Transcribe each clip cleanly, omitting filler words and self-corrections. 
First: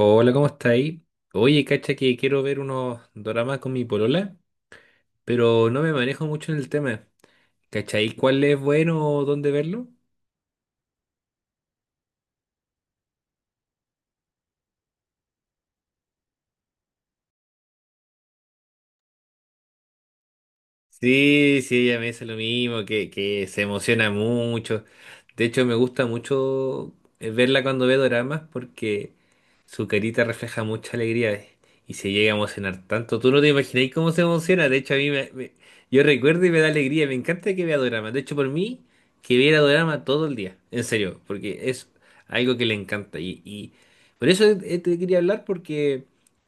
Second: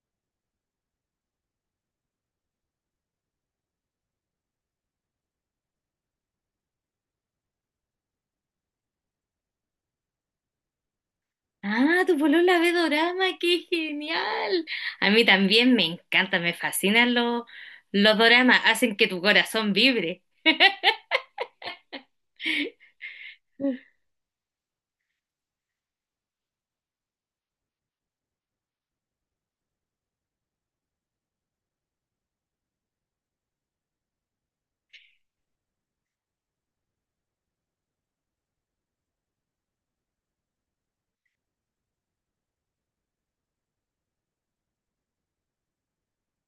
Hola, ¿cómo estáis? Oye, cacha que quiero ver unos doramas con mi polola, pero no me manejo mucho en el tema. ¿Cachai? ¿Cuál es bueno o dónde verlo? Ah, tu polola ve dorama, qué genial. A mí también me encanta, me fascinan los doramas, hacen que tu corazón vibre. Sí, sí, ella me dice lo mismo, que se emociona mucho. De hecho, me gusta mucho verla cuando ve doramas porque su carita refleja mucha alegría y se llega a emocionar tanto. Tú no te imagináis cómo se emociona. De hecho, a mí me, me- yo recuerdo y me da alegría. Me encanta que vea doramas. De hecho, por mí, que viera dorama todo el día. En serio, porque es algo que le encanta. Y por eso te quería hablar porque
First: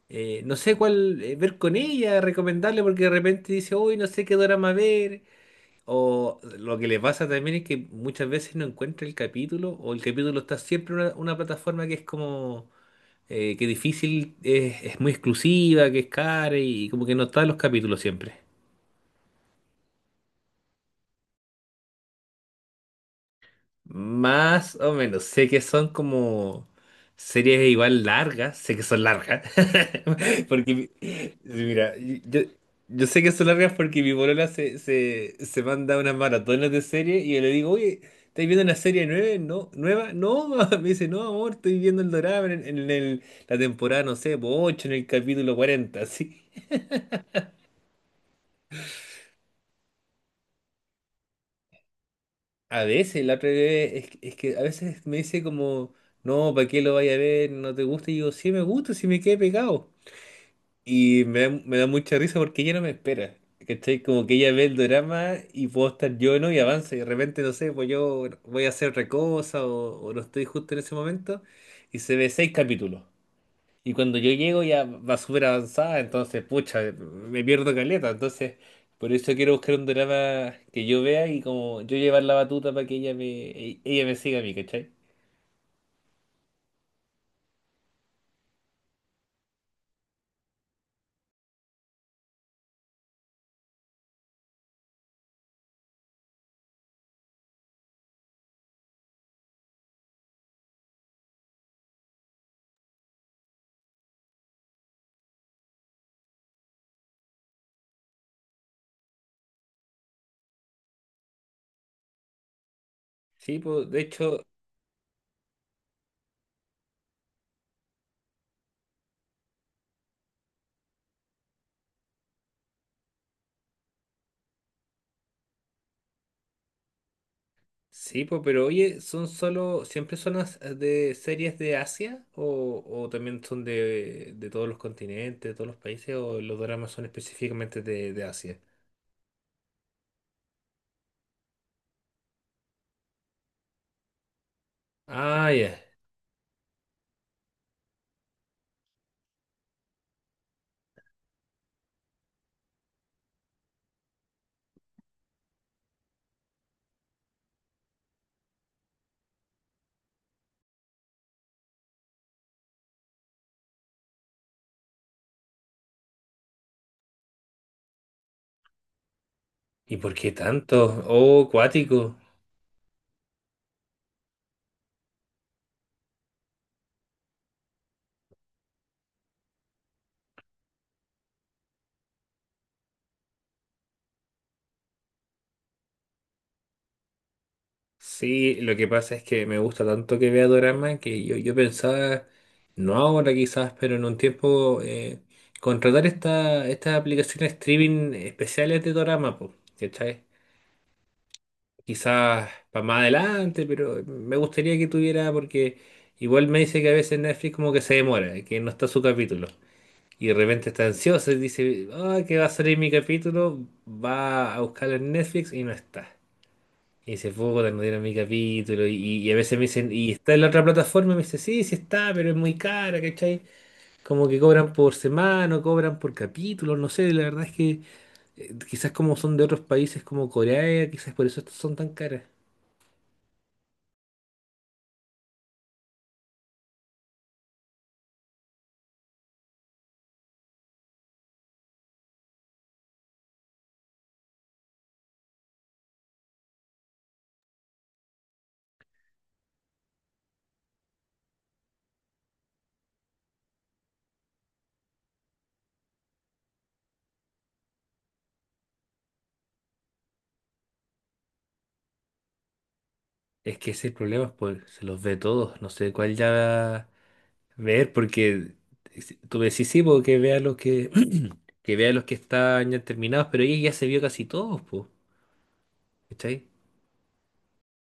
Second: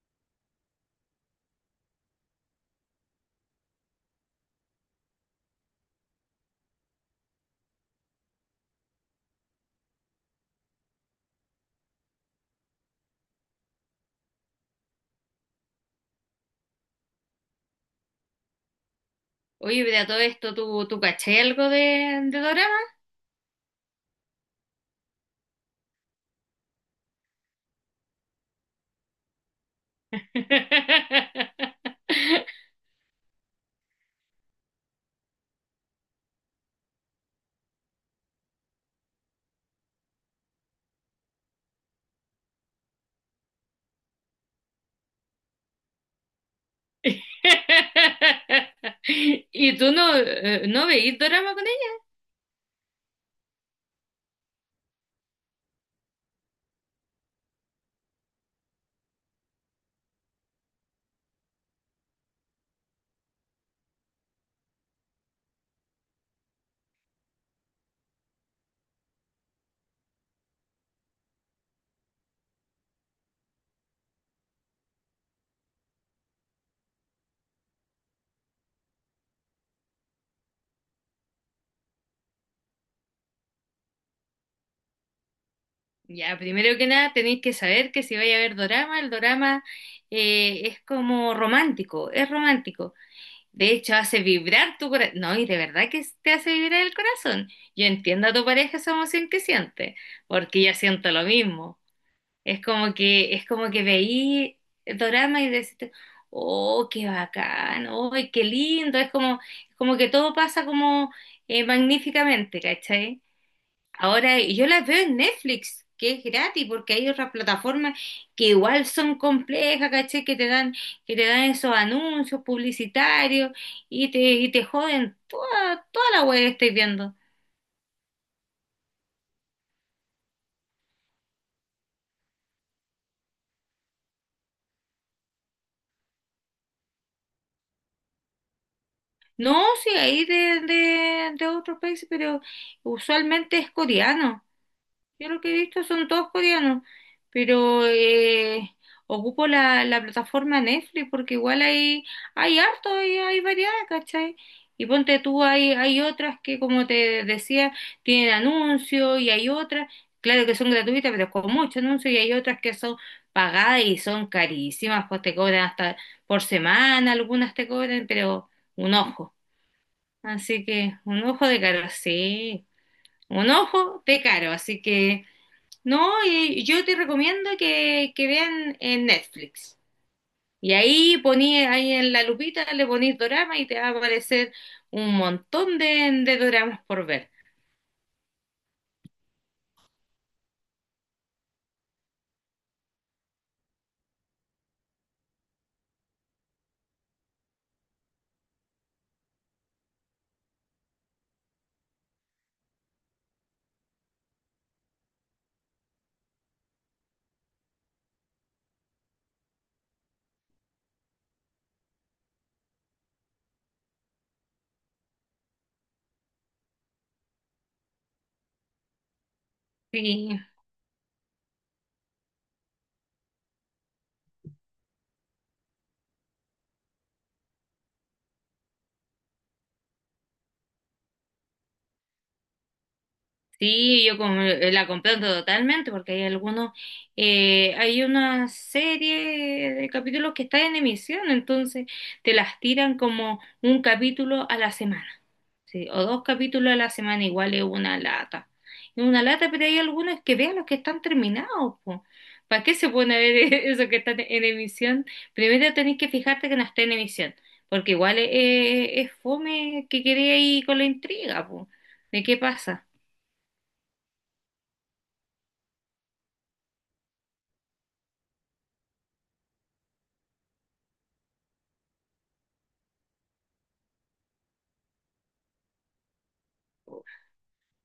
no sé cuál ver con ella, recomendarle, porque de repente dice, uy, no sé qué drama ver. O lo que le pasa también es que muchas veces no encuentra el capítulo, o el capítulo está siempre en una plataforma que es como que difícil, es muy exclusiva, que es cara y como que no están los capítulos siempre. Oye, pero a todo esto, ¿tú caché algo de dorama? Más o menos. Sé que son como series igual largas. Sé que son largas. Porque, sí, mira, yo sé que son largas porque mi polola se manda unas maratones de series y yo le digo, oye, ¿estás viendo una serie nueva? No, nueva. No, mamá". Me dice, no, amor, estoy viendo el dorado en la temporada, no sé, 8, en el capítulo 40 así. ¿Y tú no, no veís dorama con ella? A veces, la otra vez, es que a veces me dice como, no, ¿para qué lo vaya a ver? ¿No te gusta? Y yo, sí me gusta, sí me quedé pegado. Y me da mucha risa porque ella no me espera. ¿Cachai? Como que ella ve el drama y puedo estar yo, ¿no? Y avanza. Y de repente, no sé, pues yo voy a hacer otra cosa o no estoy justo en ese momento. Y se ve seis capítulos. Y cuando yo llego ya va súper avanzada, entonces, pucha, me pierdo caleta. Entonces, por eso quiero buscar un drama que yo vea y como yo llevar la batuta para que ella me siga a mí, ¿cachai? Ya, primero que nada tenéis que saber que si vais a ver dorama, el dorama es como romántico, es romántico. De hecho, hace vibrar tu corazón. No, y de verdad que te hace vibrar el corazón. Yo entiendo a tu pareja esa emoción que siente, porque yo siento lo mismo. Es como que veí el drama y decís, oh, qué bacán, oh, qué lindo. Es como que todo pasa como magníficamente, ¿cachai? Sí, pues, de Ahora hecho, yo las veo en Netflix, que es gratis, porque hay otras plataformas que igual son complejas, ¿cachai? Que te dan esos anuncios publicitarios y te joden toda la web que estáis viendo. sí, pues, pero oye, ¿son solo, siempre son de series de Asia o también son de todos los continentes, de todos los países o los dramas son específicamente de Asia? No, sí, hay de, de otros países, pero usualmente es coreano. Yo lo Ah, que he ya. visto son todos coreanos, pero ocupo la plataforma Netflix porque igual hay, hay harto, hay variedad, ¿cachai? Y ponte tú, hay otras que, como te decía, tienen anuncios y hay otras, claro que son gratuitas, pero con mucho anuncio y hay otras que son pagadas y son carísimas, pues te cobran hasta por semana, algunas te cobran, pero un ojo. ¿Y por qué Así que tanto? un Oh, ojo de caro, cuático. sí, un ojo de caro, así que… No, y yo te recomiendo que vean en Netflix. Y ahí poní, ahí en la lupita le ponís dorama y te va a aparecer un montón de doramas por ver. Sí, lo que pasa es que me gusta tanto que vea Dorama que yo pensaba, no ahora quizás, pero en un tiempo, contratar estas aplicaciones streaming especiales de Dorama, po, ¿cachai? Quizás para más adelante, pero me gustaría que tuviera, porque igual me dice que a veces Netflix como que se demora, que no está su capítulo. Y de repente está ansiosa y dice, ah, que va a salir mi capítulo, va a buscarlo en Netflix y no está. Hice poco, no dieron mi capítulo y a veces me dicen, ¿y Sí, está en la otra plataforma? Y me dice, sí, sí está, pero es muy cara, ¿cachai? Como que cobran por semana, o cobran por capítulo, no sé, la verdad es que quizás como son de otros países como Corea, quizás por eso estas son tan caras. sí, yo la comprendo totalmente porque hay algunos, hay una serie de capítulos que están en emisión, entonces te las tiran como un capítulo a la semana, sí, o dos capítulos a la semana, igual es una lata. Es una lata, pero hay algunos que vean los que están terminados, po. ¿Para qué se pone a ver eso que está en emisión? Primero tenés que fijarte que no está en emisión, porque igual es, es fome que quedé ahí con la intriga, po, de qué pasa. Es que ese problema es por, se los ve todos, no sé cuál ya ver, porque tú me decís, sí, porque vea los que, que vea los que están ya terminados, pero ella ya se vio casi todos, pues, ¿cachai?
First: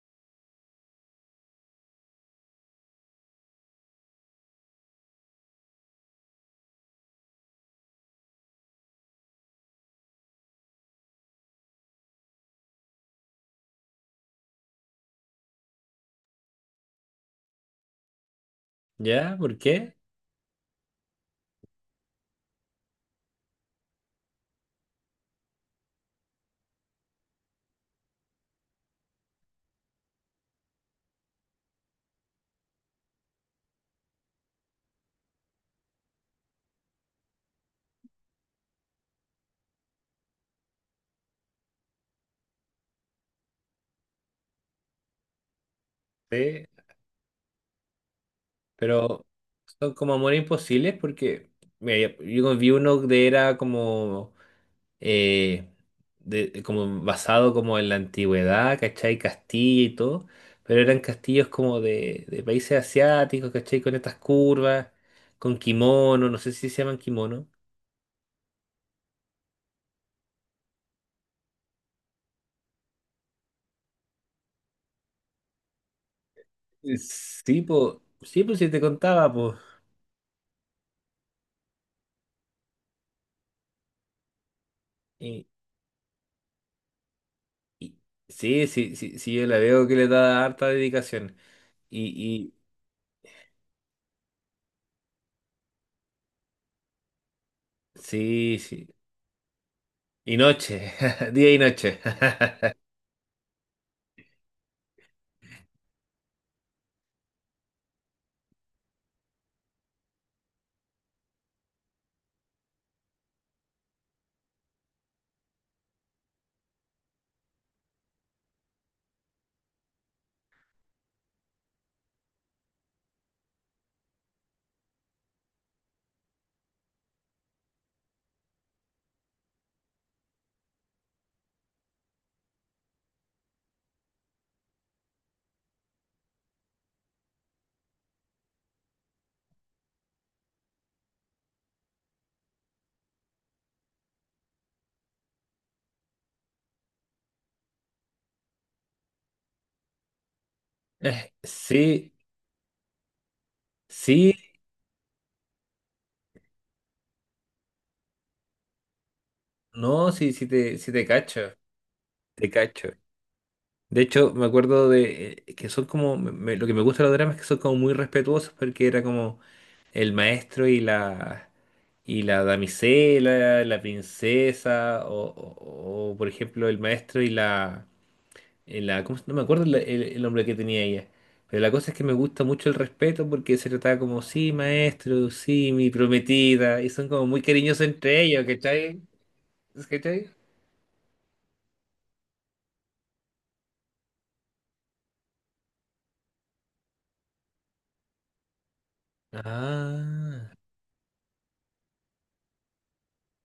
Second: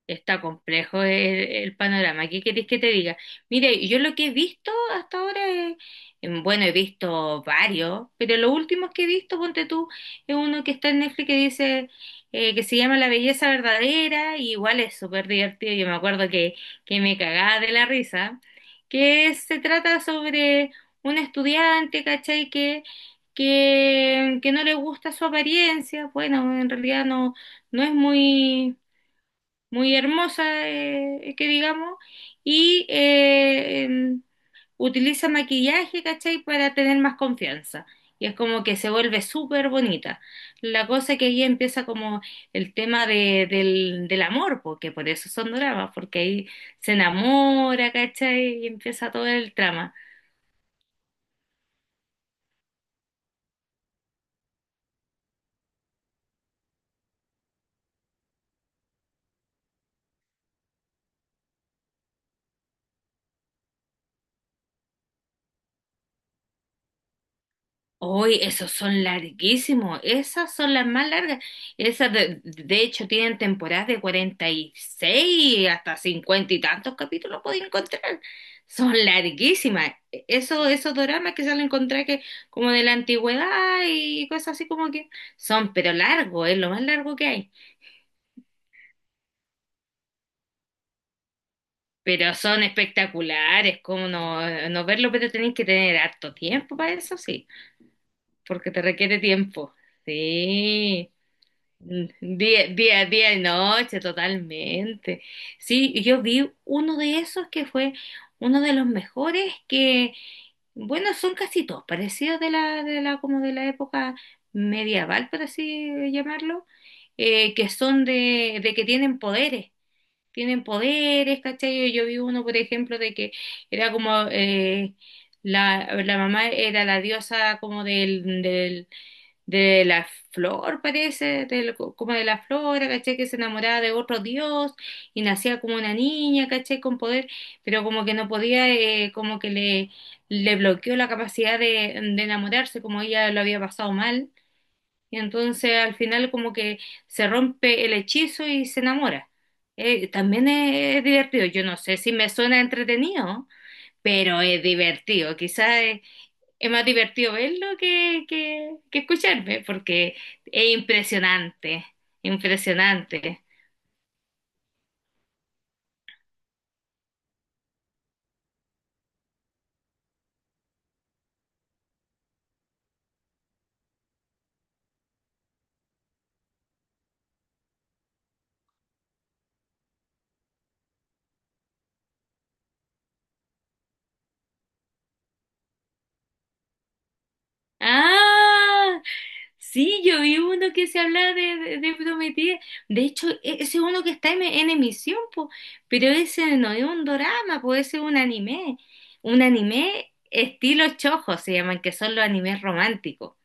Está complejo el panorama. ¿Qué querés que te diga? Mire, yo lo que he visto hasta ahora es, bueno, he visto varios, pero los últimos que he visto, ponte tú, es uno que está en Netflix que dice que se llama La Belleza Verdadera, y igual es súper divertido. Yo me acuerdo que me cagaba de la risa, que ¿Ya? ¿Por se qué? trata sobre un estudiante, ¿cachai? Que no le gusta su apariencia. Bueno, en realidad no, no es muy muy hermosa, que digamos, y utiliza maquillaje, ¿cachai? Para tener más confianza. Y es como que se vuelve súper bonita. La cosa que ahí empieza como el tema de, del amor, porque por eso son dramas, porque ahí Sí. se enamora, ¿cachai? Y empieza Pero todo el son trama. como amores imposibles porque mira, yo vi uno de era como eh, de como basado como en la antigüedad, ¿cachai? Castilla y todo, pero eran castillos como de países asiáticos, ¿cachai? Con estas curvas, con kimono, no sé si se llaman kimono. Uy, esos son larguísimos, esas son las más largas. Esas de hecho tienen temporadas de 46 hasta 50 y tantos capítulos Sí, pueden pues, encontrar. sí, pues si te Son contaba, pues. larguísimas. Eso, esos doramas que salen encontrar que como de la antigüedad y cosas así como que Y son, pero largos, es lo más largo que hay. sí, sí, sí, sí, yo la veo que le da harta dedicación. Pero Y son espectaculares, como no, no verlo, pero tenéis que tener harto tiempo para eso, sí, sí, porque te sí. requiere tiempo. Y noche, Sí. día y noche. Día y noche, totalmente. Sí, y yo vi uno de esos que fue uno de los mejores que, bueno, son casi todos parecidos de la, como de la época medieval, por así llamarlo, que son de que tienen poderes, ¿cachai? Yo vi uno, por ejemplo, de que era como la, la mamá era la diosa como del, de la flor, parece, como de la flora, caché que se enamoraba de otro dios y nacía como una niña, caché con poder, pero como que no podía, como que le bloqueó la capacidad de enamorarse, como ella lo había pasado mal, y entonces al final como que se rompe el hechizo y se enamora. También es divertido, yo no sé si Sí, me suena entretenido, sí, pero es divertido, quizás es más divertido verlo que escucharme, no, porque sí, es sí te cacho, impresionante, te cacho. impresionante. De hecho, me acuerdo de que son como, lo que me gusta de los dramas es que son como muy respetuosos porque era como el maestro y la, damisela, la princesa, por ejemplo el maestro. Y la... en la- ¿cómo se- No me acuerdo el nombre que tenía ella, pero la cosa es que me gusta mucho el respeto porque se trataba como, sí, maestro, sí, mi prometida, y son como muy cariñosos entre ellos, ¿cachai? Ah, sí, yo ¿Cachai? vi uno que se habla de, de Prometida. De hecho, ese es uno que está en emisión, po, pero ese no es un drama, puede ser un anime. Un anime Ah, estilo chojo se llaman, que son los animes románticos.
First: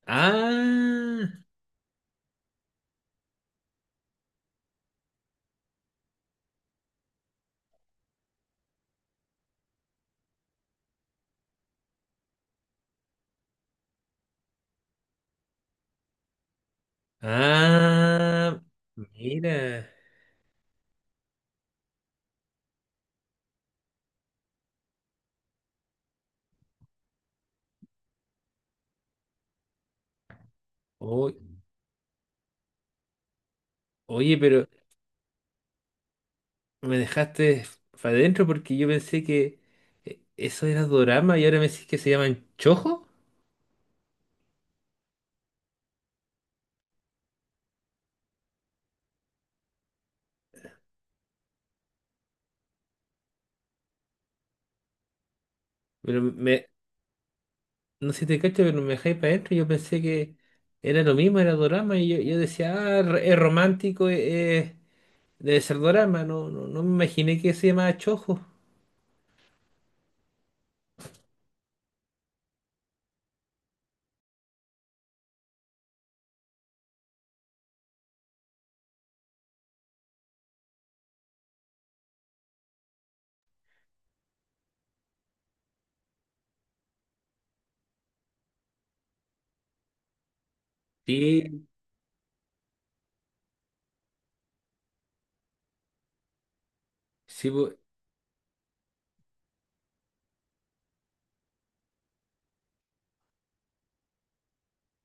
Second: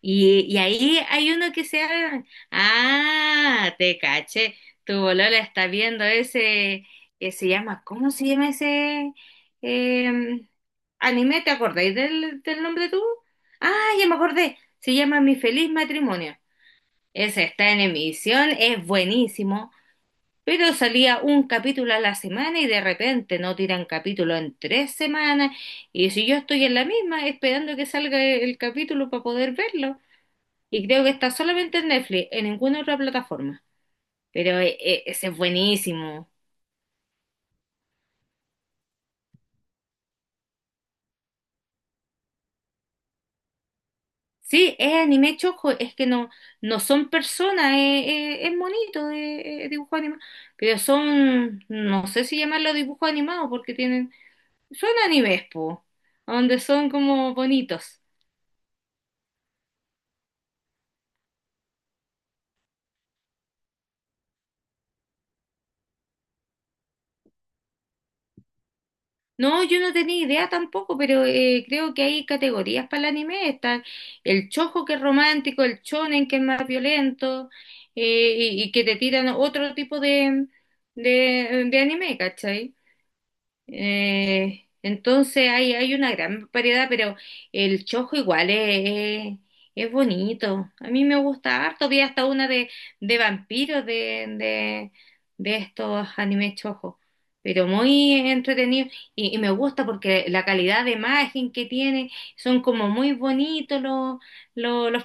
Y ahí ah, hay uno que se abre. Ah, te caché. Tu bolola está viendo ese que se llama, ¿cómo se llama ese eh, anime? ¿Te acordáis del nombre tú? Ah, ya me acordé. Se llama Mi Feliz Matrimonio. Ese está en emisión, ah, es buenísimo, mira. pero salía un capítulo a la semana y de repente no tiran capítulo en 3 semanas. Y si yo estoy en la misma esperando que salga el capítulo para poder verlo. Y creo que está O- solamente en Netflix, en ninguna otra plataforma. oye, Pero pero ese es buenísimo. me dejaste para adentro porque yo pensé que eso era dorama y ahora me decís que se llaman chojo. Sí, es anime chojo, es que no, no son personas, es bonito de dibujo animado. Pero son, no sé si llamarlo dibujo animado, porque tienen, son animes, po, Pero donde son como bonitos. no sé si te cacho, pero me dejé para adentro. Yo pensé que era lo mismo, era dorama. Y yo decía, ah, es romántico, debe ser dorama. No, no, no me imaginé que se llamaba Chojo. No, yo no tenía idea tampoco, pero creo que hay categorías para el anime. Están el chojo que es romántico, el shonen que es más violento y que te tiran otro tipo de anime, ¿cachai? Entonces hay una gran variedad, pero el chojo igual es bonito. A mí me Sí, gusta harto. Vi hasta una de vampiros de estos animes chojo, sí, pero po, muy entretenido. Y me gusta porque la calidad de imagen que tiene, son como muy bonitos los, los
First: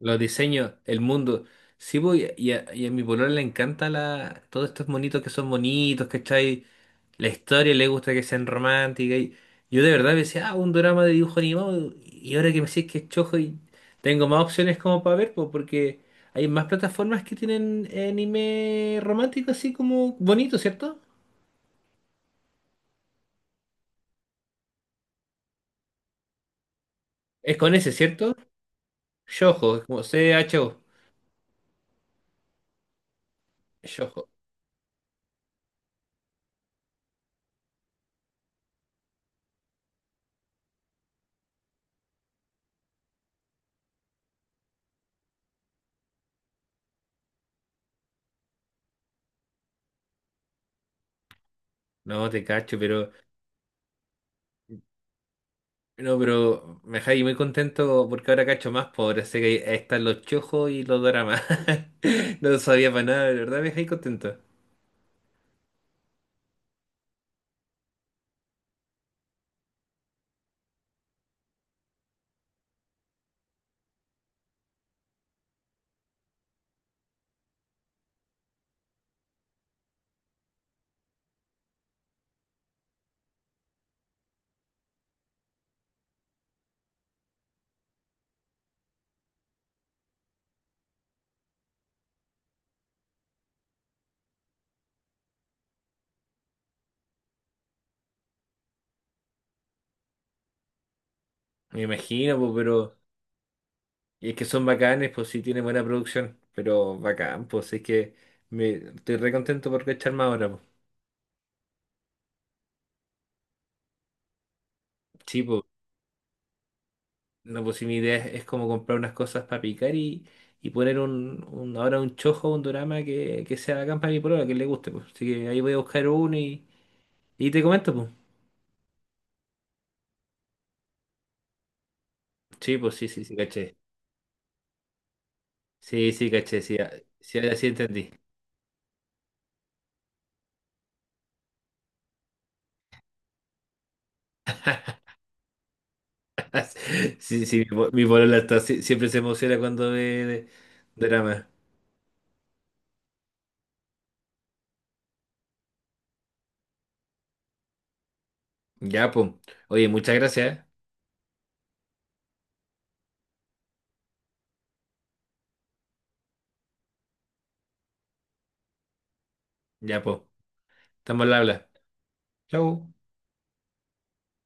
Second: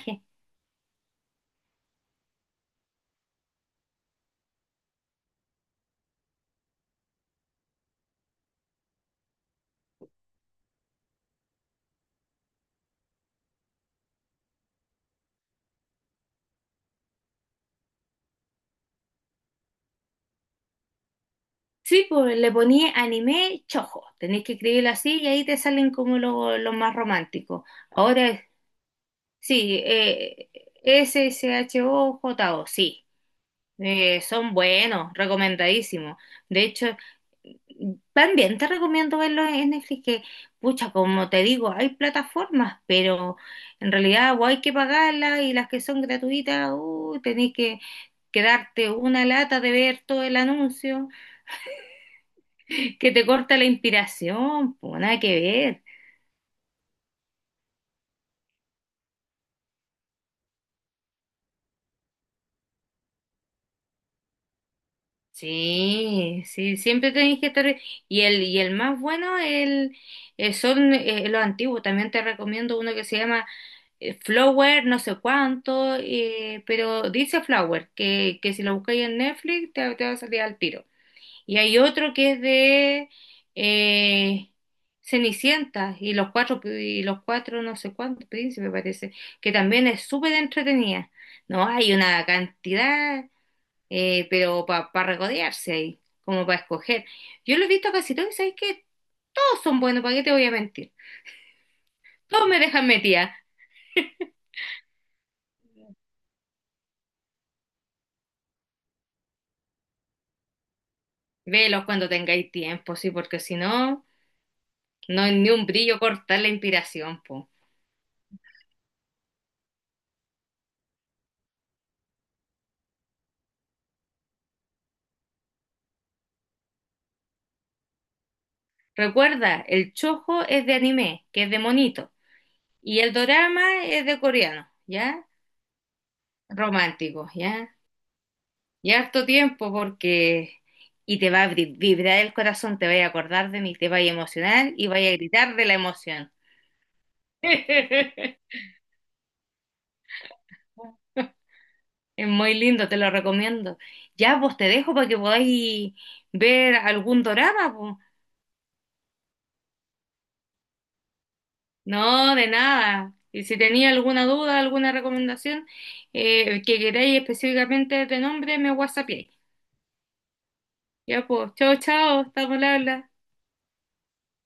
los diseños, el mundo. Sí, po, y a mi polola le encanta todos estos monitos que son bonitos, ¿cachai? La historia le gusta que sean románticas. Y yo de verdad decía, ah, un drama de dibujo animado. Y ahora que me decís que es chojo y tengo más opciones como para ver, pues, porque hay más plataformas que tienen anime romántico así como bonito, ¿cierto? Sí, pues le ponía anime chojo. Tenéis que escribirlo así y ahí te salen como los más Es románticos. con ese, ¿cierto? Ahora Shoujo, sí, es como Cho. SHOJO, sí. Shoujo. Son buenos, recomendadísimos. De hecho, también te recomiendo verlos en Netflix, que, pucha, como te digo, hay plataformas, pero en realidad o hay que pagarlas y las que son gratuitas, tenés que quedarte una lata de ver todo el anuncio, No, te cacho, pero. que te corta la inspiración, pues nada que ver. No, pero me dejáis muy contento porque ahora cacho más pobre. Sé que ahí están los chojos y los dramas. No sabía para nada, de verdad me dejáis contento. Sí, sí, siempre tenéis que estar. Y el más bueno el, son los antiguos. También te recomiendo uno que se llama Flower, no sé cuánto, pero dice Flower, que si lo buscáis en Netflix te, te va a salir al tiro. Y hay otro que es de eh, Cenicienta y los cuatro, no sé cuántos príncipes, parece, que también es súper entretenida. No, hay una cantidad pero para regodearse ahí, como para escoger. Yo lo he visto casi todos y sabéis que todos son buenos, ¿para qué te voy a mentir? Me imagino, Todos pues, me dejan pero. metida. Y es que son bacanes, pues sí tienen buena producción, pero bacán, pues es que estoy re contento por cacharme ahora, pues. Velos cuando tengáis tiempo, sí, porque si no, no hay Sí, ni pues, un brillo cortar la inspiración, po. no, pues si mi idea es como comprar unas cosas para picar y poner un, ahora un chojo, un dorama que sea bacán para mi polola, que le guste, pues. Así que ahí voy a buscar uno y te comento, pues. Recuerda, el chojo es de anime, que es de monito, Sí, pues y sí, el sí, sí, caché. dorama es de coreano, ¿ya? Sí, sí, caché, sí, ah, Romántico, sí, ahora sí ¿ya? entendí. Y harto tiempo porque… Y te va a vibrar el corazón, te va a acordar de mí, te va a emocionar y vaya a gritar de la emoción. Sí, sí, mi Es polola está, sí, siempre se emociona cuando ve de- dorama. muy lindo, te lo recomiendo. Ya, vos te dejo para que podáis ver algún dorama, po. Ya, pues. Oye, muchas gracias, ¿eh? No, de nada. Y si tenía alguna duda, alguna recomendación que queráis específicamente de nombre, me whatsappiéis. Ya, pues. Estamos Ya, al pues, habla. chao, chao, estamos al Chau. habla.